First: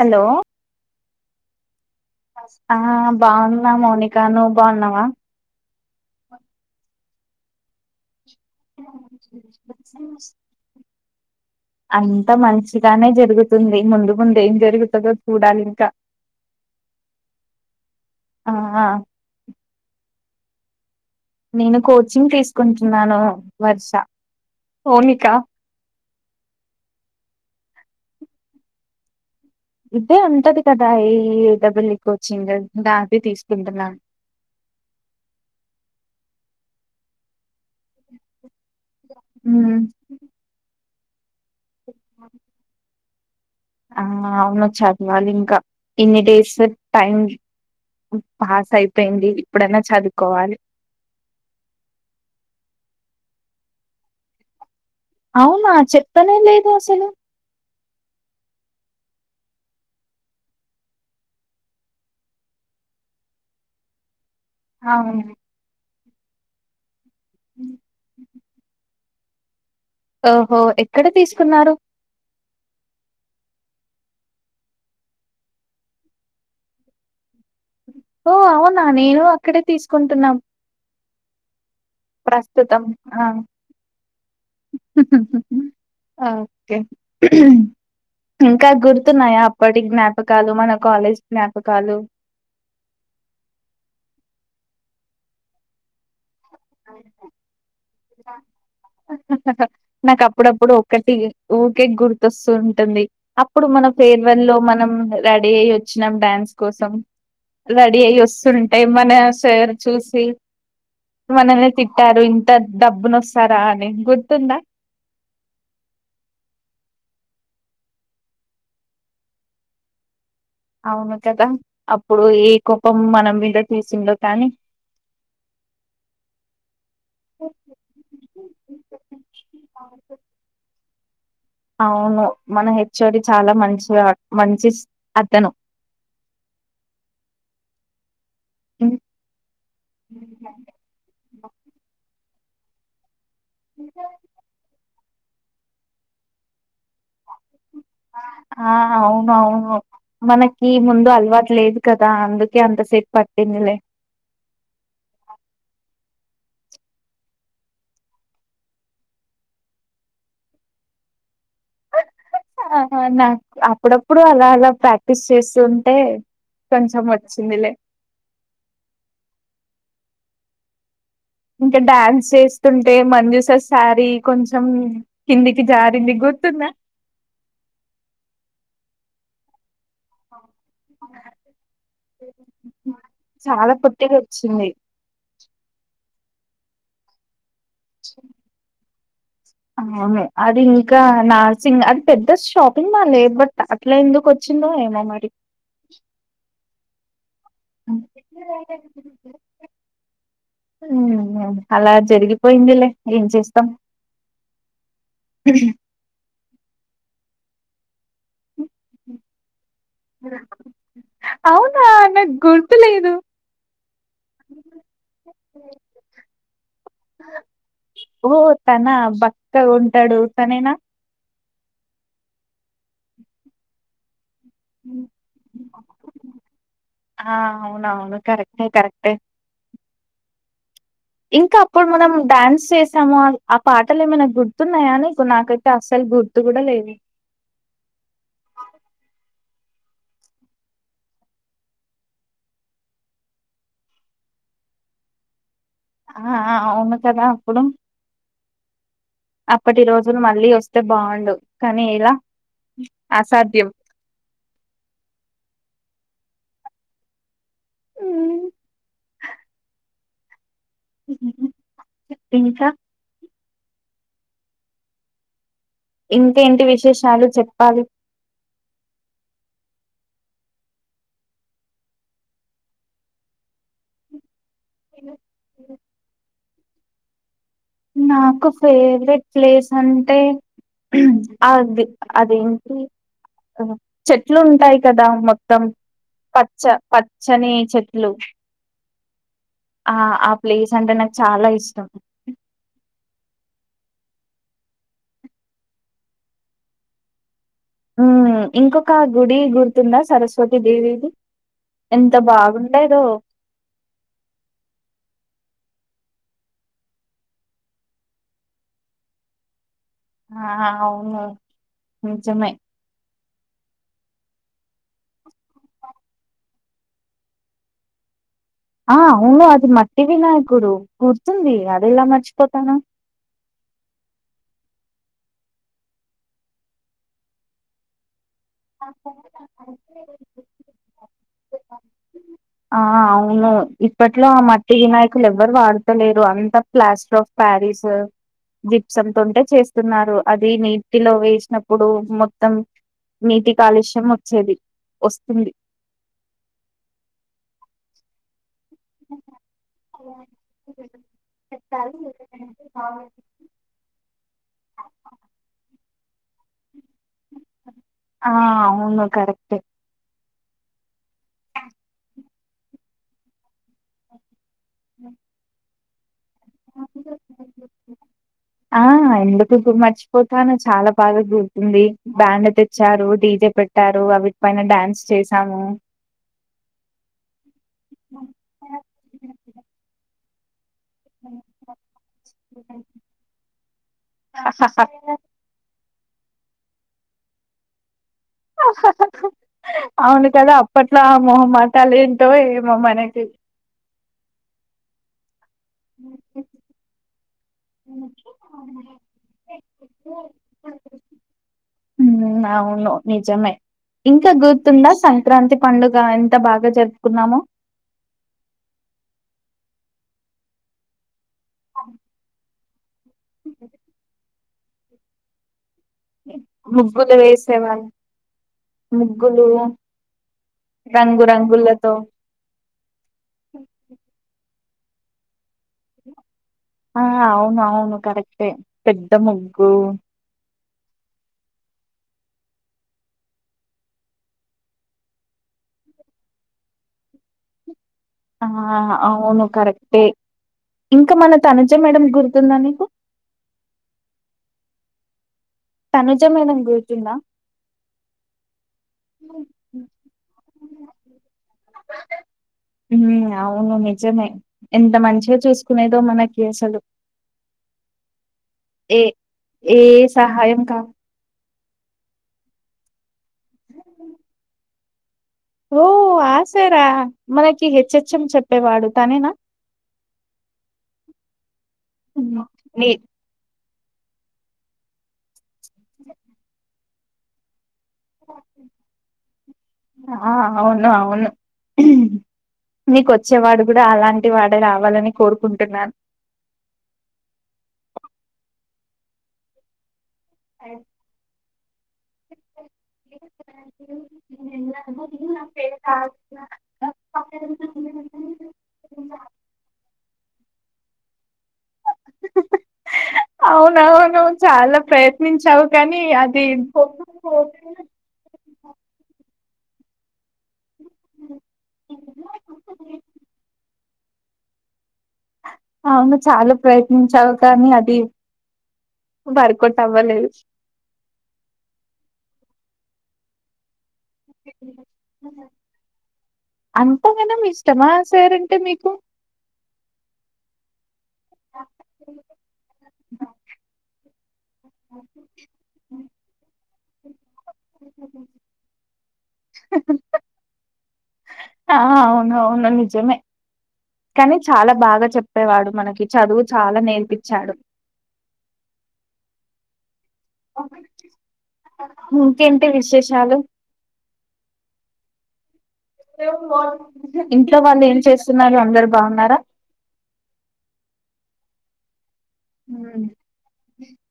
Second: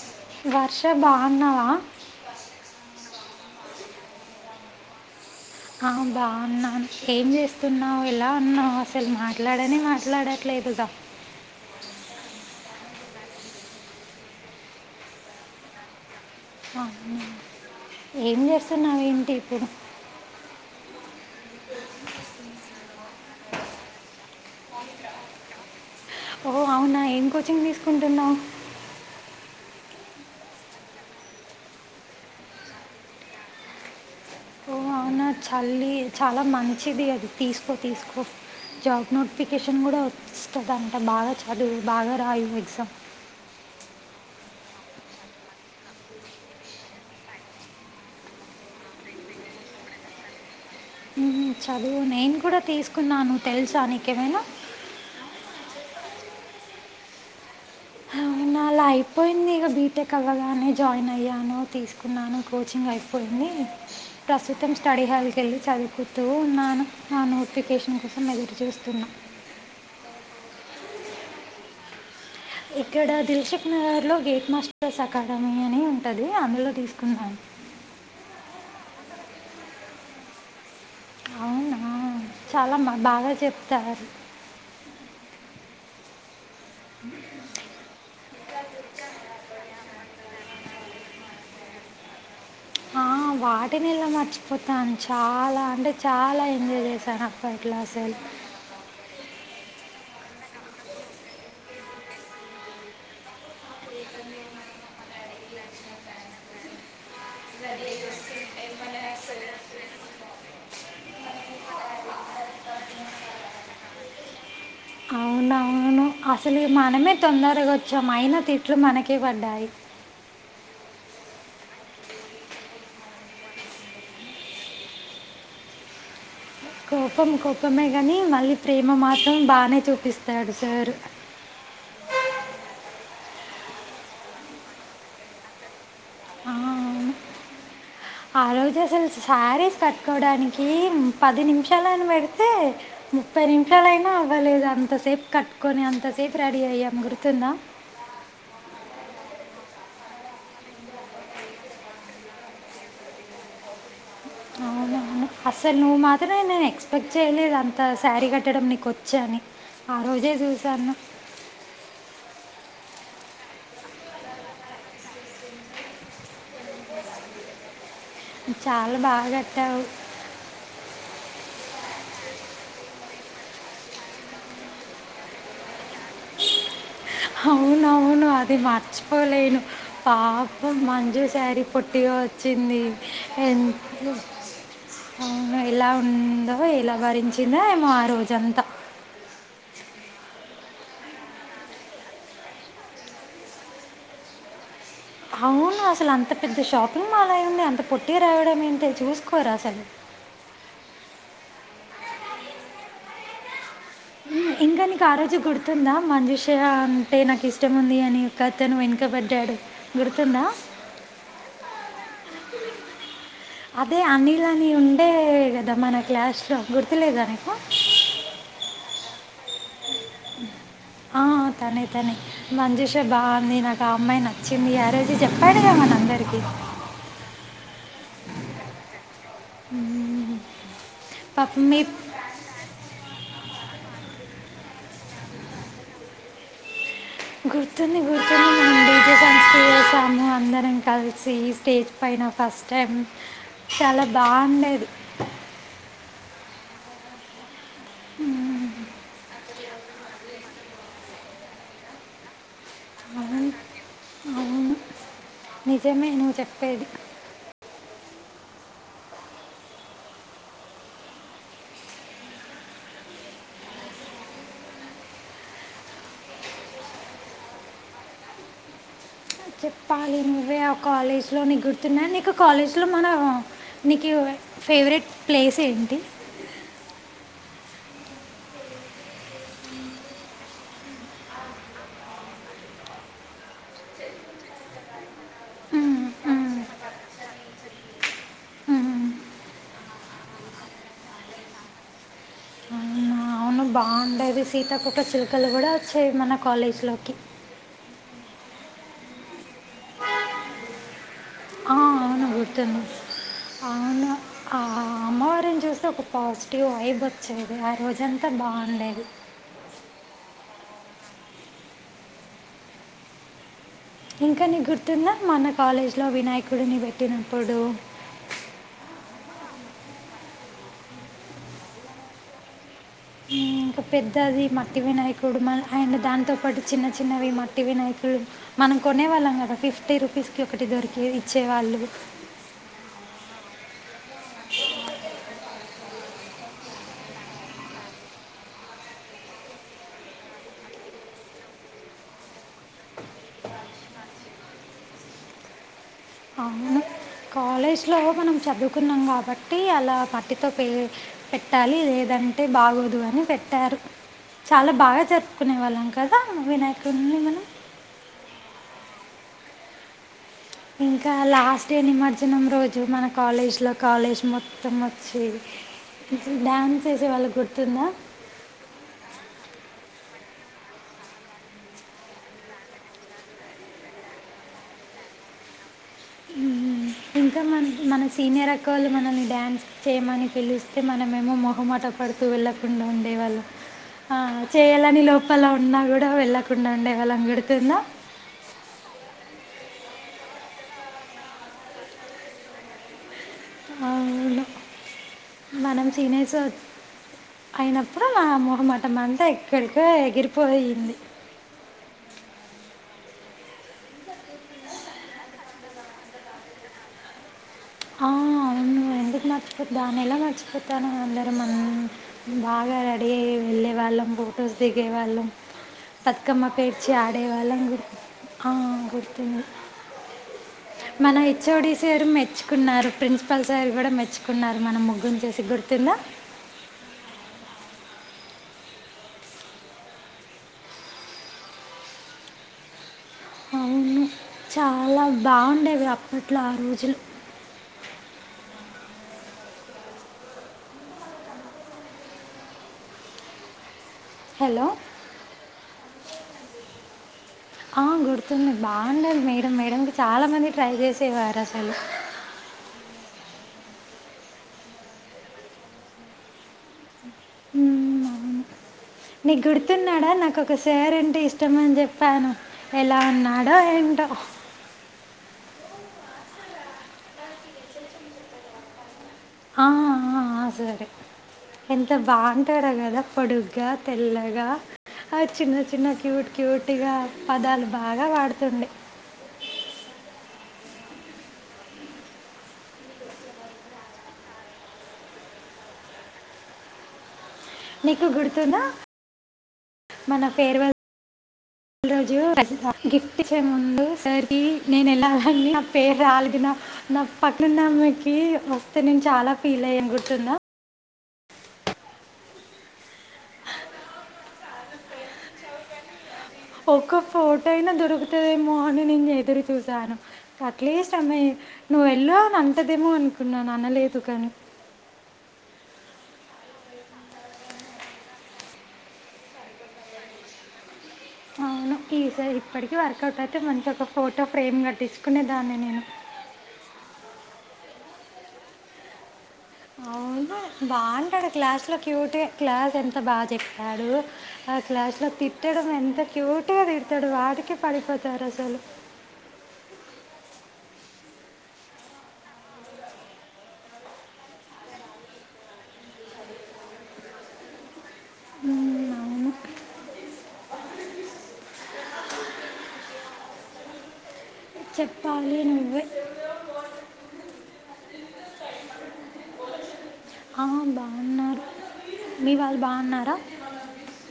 Hello Varsha బాగున్నావా ఆ బాగున్నా మౌనికా. నువ్ బాన్నవా? ఆ బాగున్నా. ఏం చేస్తున్నావ్? ఎలా ఉన్నావు? అసలు మాట్లాడనె మాట్లాడట్లేదుగా? అంతా మంచిగానే జరుగుతుంది. ముందు ముందు ఏం జరుగుతదో చూడాలి ఇంకా. అవున! ఏం ఆ చేస్తున్నావ్ ఏంటి ఇప్పుడు? నేను కోచింగ్ తీసుకుంటున్నాను వర్ష. మోనిక ఓ అవునా ఏం కోచింగ్ తీసుకుంటున్నావ్? ఇదే ఉంటది కదా! ఎ ఈ డబల్ఈ కోచింగ్ దానిపై తీసుకుంటున్నాను. ఓ అవునా! చల్లి చాల మంచిది అది తీసుకొ. తీసుకో జాబ్ ఉమ్ నోటిఫికేషన్ కూడ వస్తదంట బాగ చ అది బాగ రాయి ఎగ్జామ్. ఆ అవును చదవాలి ఇంకా. ఇన్ని డేస్ టైం పాస్ అయిపోయింది. ఇప్పుడైనా చదువుకోవాలి. మ్ చదువు. నేను కూడా తీసుకున్నాను తెలుసా నికేమైనా? అవునా! చెప్తనే లేదు అసలు. నా అలా అయిపోయింది ఇక బీటెక్ అవ్వగానే, జాయిన్ అయ్యాను. తీసుకున్నాను. కోచింగ్ అయిపోయింది. ప్రస్తుతం స్టడీ హాల్ అవును కెళ్ళి చదువుకుతూ ఉన్నాను. నా నోటిఫికేషన్ కోసం ఎదురుచూస్తున్నా. ఓహో ఎక్కడ తీసుకున్నారు? ఇక్కడ దిల్ షిక్ నగర్ లో గేట్ మాస్టర్స్ అకాడమీ అని ఉంటది అందులో తీసుకున్నాను. ఓ అవునా! నేను అక్కడే తీసుకుంటున్నాం. అవునా చాలా ప్రస్తుతం మ- బాగా ఆ చెప్తారు ఓకె ఇంకా గుర్తున్నాయా? అప్పటి జ్ఞాపకాలు, మన కాలేజ్ జ్ఞాపకాలు? ఆ వాటినెలా మర్చిపోతామ్! చాల అంటే చాల ఎంజాయ్ చేసాన్ అపట్ల అసల్. నాకు అప్పుడప్పుడు ఒక్కటి ఊకే గుర్తొస్తుూ ఉంటుంది. అప్పుడు మన ఫేర్వల్ లో మనం రెడీ అయి వచ్చినాం డ్యాన్స్ కోసం రడీ అయి వస్తుంటె, మన సార్ చూసి, మనల్ని తిట్టారు. ఇంత డబ్బున వస్తారా అని గుర్తుందా! అవునవును అసలు మనమే తొందరగ వచ్చామ్. అయినా, తిట్లు మనకే పడ్డాయి. అవును కదా! అప్పుడు, ఏ కోపం మన మీద తీసిండో కానీ, కోపం కోపమే గానీ, మళ్ళీ ప్రేమ మాత్రం బానే చూపిస్తాడు సార్. అవ్. మన హెచ్ఓడి చాలా మంచివా, మంచి అతను. ఆ అవును. ఆ రోజు అసలు శారీస్ కట్టుకోవడానికి, పది నిమిషాలని పెడిత్ తే ముప్పై నిమిషాలయినా అవ్వలేదు. అంతసేపు, కట్టుకొని అంతసేపు రెడీ అయ్యాము గుర్తుందా! ఆ అవునవును. మనకి ముందె అలవాటు లేదు కదా! అందుకే అంతసేపు పట్టిందిలే. అవు అసలు నువ్వు మాత్రమే, నేను ఎక్స్పెక్ట్ చేయలేదు అంత శారీ కట్టడం నీకొచ్చని. ఆ రోజే చూసాను. నాకు అప్పుడప్పుడు, అలా అలా ప్రాక్టీస్ చేస్తు ఉంటే, కొంచం వచ్చిందిలే. చాల బా కట్టావు. ఇంకా డ్యాన్స్ చేస్తుంటే, మంజూస సారి కొంచెం కిందికి జారింది గు గుర్తుందా అవును ఆవును అది మర్చిపోలేను పాప మంజు శారీ పొట్టిగా వచ్చింది ఎ చాలా పొట్టిగా వచ్చింది అవును ఎలా ఉందో ఎలా భరించిందో ఏమో ఆ రోజంతా అవును అది ఇంకా నార్సింగ్ అది పెద్ద షాపింగ్ మాల్ బట్ అట్లా ఎందుకు వచ్చి వచ్చిందో ఏమో మరి అవును అసలు అంత పెద్ద షాపింగ్ మాల్ రాంది అంత పుట్టి రావడం ఏంటి చూసుకోరా అసలు అలా జరిగిపోయిందిలే ఏం చేస్తాం ఇంకా నీకు ఆ రోజు గుర్తుందా మజుషా అంటే నాకు ఇష్టం ఉంది అని యొక్క అతను వెనుకబడ్డాడు గుర్తుందా అవునా నాకు గుర్తు లేదు అదే అనిల్ అని ఉండే కదా మన క్లాసులో గుర్తులేదానికు ఓహో తన బక్క ఉంటాడు తనేనా ఆ! తనే తనే మంజూష బాగుంది నాకు ఆ అమ్మాయి నాకు వచ్చింది ఆ రోజు చెప్పాడుగా మన అందరికీ ఆ అవును అవును కరెక్ట్ కరెక్టే ఉ హు ఇంకా అప్పుడు మనం డాన్స్ చేసాము పాటలు ఏమైనా గుర్తున్నాయా నీకు నాకైతే అస్సలు గుర్తు కూడా లేవు గుర్తుఉంది గుర్తు ఉంది సంస్కృతి చేశాము అందరం కలిసి స్టేజ్ పైన ఫస్ట్ టైం చాలా బాగుండేది ఆ అవును కదా అప్పుడు ఉ అప్పటి రోజులు మళ్ళీ వస్తే బాగుండు కానీ ఇలా అవును. అసాధ్యం నిజమే నువ్వు చెప్పేది హ్మ్. ఇంకా ఇంకేంటి విశేషాలు చెప్పాలి చెప్పాలి నువ్వే ఆ కాలేజ్లో ని గుర్తున్నా నీకు కాలేజ్లో మన నీకు ఫేవరెట్ ప్లేస్ ఏంటి నాకు ఫేవరెట్ ప్లేస్ అంటే అది అదేంటి చెట్లు ఉంటాయి కదా మొత్తం హ్మ్. హ్మ్. పచ్చ పచ్చని చెట్లు హ్మ్. ఆ ఆ ప్లేస్ అంటే నాకు చాలా ఇష్టం ఆ బాగుండేది సీతాకోక చిలుకలు కూడా వచ్చాయి మన కాలేజీలోకి ఊ ఇంకొక గుడి గుర్తుందా సరస్వతీ దేవిది ఆ, ఎంత అవును గుర్తుంది బాగుండేదో చూసి ఒక పాజిటివ్ వైబ్ వచ్చింది ఆ రోజంతా బాగుండేది ఆ అవును నిజమే ఇంకా నీకు గుర్తుంద మన కాలేజీలో వినాయకుడిని పెట్టినప్పుడు ఆ అవును అది మట్టి వినాయకుడు గుర్తుంది అది ఎలా మర్చిపోతాను ఇంకా పెద్దది మట్టి వినాయకుడు మన్ అండ్ దాంతో పాటు చిన్న చిన్నవి మట్టి వినాయకుడు మనం కొనే వాళ్ళం కదా ఫిఫ్టీ రుపీస్కి ఒకటి దొరికేవి ఇచ్చేవాళ్ళు ఆ అవును ఇప్పట్లో ఆ మట్టి వినాయకులు ఎవ్వరు వాడతలేరు అంత ప్లాస్టర్ ఆఫ్ ప్యాక్ ఈ సర్ దీప్సంతంటే చేస్తున్నారు అది నీటిలో వేసినప్పుడు మొత్తం నీటి కాలుష్యం వచ్చేది వస్తుంది అవును కాలేజ్ లో మనం చదు అనుకున్నాం కాబట్టి అలా మట్టితో పెట్టాలి లేదంటే బాగోదు అని పెట్టారు. అ చాలా బాగా జరుపుకునే వాళ్ళం కదా వినాయకున్ని మనం కరెక్ట్ ఏ ఇంకా లాస్ట్ నిమజ్జనం రోజు మన కాలేజ్ లో కాలేజ్ మొత్తం వచ్చేది ఇ డ్యాన్స్ చేసే వాళ్ళకి గుర్తుందా ఆ ఎందుకు మర్చిపోతాను చాలా బాగా గుర్తుంది. బ్యాండ్ తెచ్చారు. డిజే పెట్టారు అవి డ్యాన్స్ చేసాము ఇంకా మన మన సీనియర్ అక్కోళ్ళు మనల్ని డ్యాన్స్ చేయమని పిలుస్ అయితే మనమేమో మొహమాట పడుతూ వెళ్ళకుండా ఉండేవాళ్ళు ఆ చేయాలని లోపల ఉన్నా కూడా వెళ్ళకుండా ఉండే వాళ్ళ గుడుతుందా హ అవును కదా అప్పట్లో మొహ మాటలు ఏంటో ఏమో మనకి అవును మనం సినస్ అయినప్పుడు మా మొహమాటం అంతా ఎక్కడికో ఎగిరిపోయింది. [unintelligible] ఉమ్ అవును నిజమే ఇంకా గుర్తుందా సంక్రాంతి పండుగ ఎంత బాగా జరుపుకున్నామో ఆ అవును ఎందుకు నచ్చిపోతని ఎలా మచ్చిపోతాను అ మన్ బాగా రెడీ అయి వెళ్ళేవాళ్ళం ఫొటోస్ దిగేవాళ్ళం. బతుకమ్మ పేర్చి ముగ్గులు ఆడేవాళ్ళం గుర్ వేసేవాళ్ళు ఆ గుర్తుంది. ముగ్గులు మన రంగు హెచ్ ఒడిసే రంగులతో మెచ్ కున్నారు ప్రిన్సిపల్ సార్ కూడా మెచ్చుకున్నారు. మనం ముగ్గుని చూసి గుర్తుంద ఆ అవును అవును కరెక్టే పెద్ద ముగ్గు [unintelligible] అవును చాలా బాగుండేవి అప్పట్లో ఆ రోజులు ఆ అవును కరెక్టే ఇంకా మన తనుజ మేడం గుర్తుందా నీకు హలో తనుజ మేడం గుర్తుంద బాగుండది మేడం మేడంకి చాలా మంది ట్రై చేసేవారు అసలు ఉమ్ అవును నిజమే ఎంత మంచిగా చూసుకునేదో మనకి అసలు ఉమ్ అవును ఏ నీ ఏ గుర్తున్నాడా నాకు ఒక సహాయం కా సార అంటే ఇష్ ఇష్టమని చెప్పాను ఎలా ఉన్నాడో ఏంటో ఓ ఆశార మనకి హెచ్చెచ్ం చెప్పేవాడు తనేనా ఆ ఆ సారే ఎంత ఉమ్. బాగుంటాడా నీ కదా పొడుగు తెల్లగా ఆ చిన్న చిన్న క్యూట్ క్యూట్గా పదాలు బాగా వాడుతుంది ఆ అవును అవును నీకొచ్చేవాడు కూడా అలాంటి వాడే రావాలని కోరుకుంటున్నాను. నీకు గుర్తుంద మన ఫేర్వల్ రోజు గిఫ్ట్ చే ముందు సరికి నేను ఎలాని నా పేరు ఆలగిన నా పక్కనున్నమ్మకి వస్తే నేను చాలా ఫీల్ అయ్యాను గుర్తున్నా అవునవును చాలా ప్రయత్నించావు కానీ అది ఒక్క ఫోటో అయినా దొరుకుతదేమో అని నేను ఎదురు చూసాను. అట్లీస్ట్ అమ్మాయి నువ్వు వెళ్ళ అని అంటదేమో అనుకున్నాను అనలేదు కానీ అవును చాలా ప్రయత్నించావు కానీ అది వర్క్ అవుట్ అవ్వలేదు అవును ఈసారి ఇప్పటికీ వర్కౌట్ అయితే మంచి ఒక ఫోటో ఫ్రేమ్ కట్టించుకునేదాన్ని నేను టమాసయారంటే మీకు అవునా బాగుంటాడు క్లాస్ లో క్యూటే క్లాస్ ఎంత బాగా చెప్తాడు ఆ క్లాస్ తిట్టడం ఎంత క్యూట్ గా తిడతాడు వాటికే పడిపోతారు అసలు ఆ అవును అవును నిజమే కానీ చాలా బాగా చెప్పేవాడు మనకి చదువు చాలా నేర్పచ్చాడు హు అవును ఇంకేంటి విశేషాలు చెప్పాలి నువ్వే ఇంట్లో వాళ్ళు ఏం చేస్త స్తున్నారు అందరు బాగున్నారా ఆ బాగున్నారు మీ వాళ్ళు బాగున్నారా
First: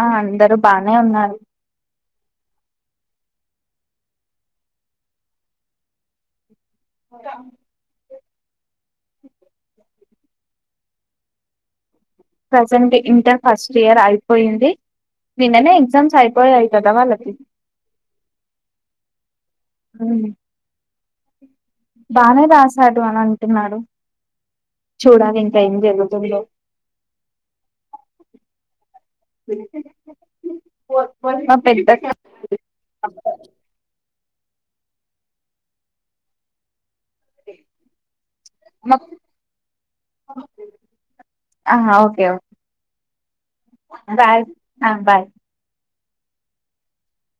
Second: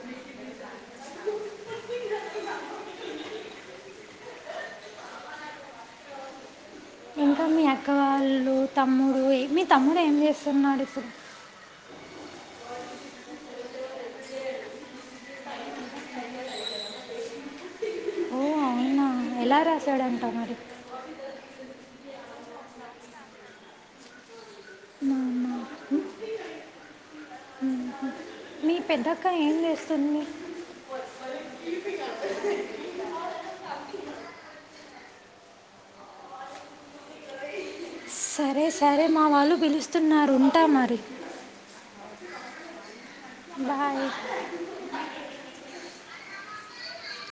ఆ అందరూ బాగనే ఉన్నారు ఇంకా మీ అక్కవాళ్ళు తమ్ముడు మీ తమ్ముడు ఏం చేస్తున్నాడు అసలు ప్రజెంట్ ఇంటర్ ఫస్ట్ ఇయర్ అయిపోయింది నిన్ననే ఎగ్జామ్స్ అయిపోయాయి కదా వాళ్ళకి ఓ అవునా ఎలా రాశాడంటా మరి బానే రాసాడు అని అంటున్నాడు మా చూడాలి అమ్మ, ఇంకా ఏం "ఉమ్, జరుగుతుందో మీ పెద్దక్క ఏం చేస్తుంది [unintelligible] [unintelligible] సరే సరే మా వాళ్ళు పిలుస్తున్నారు ఉంటా మరి ఆ ఓకే ఓకే బాయ్ ఆ బాయ్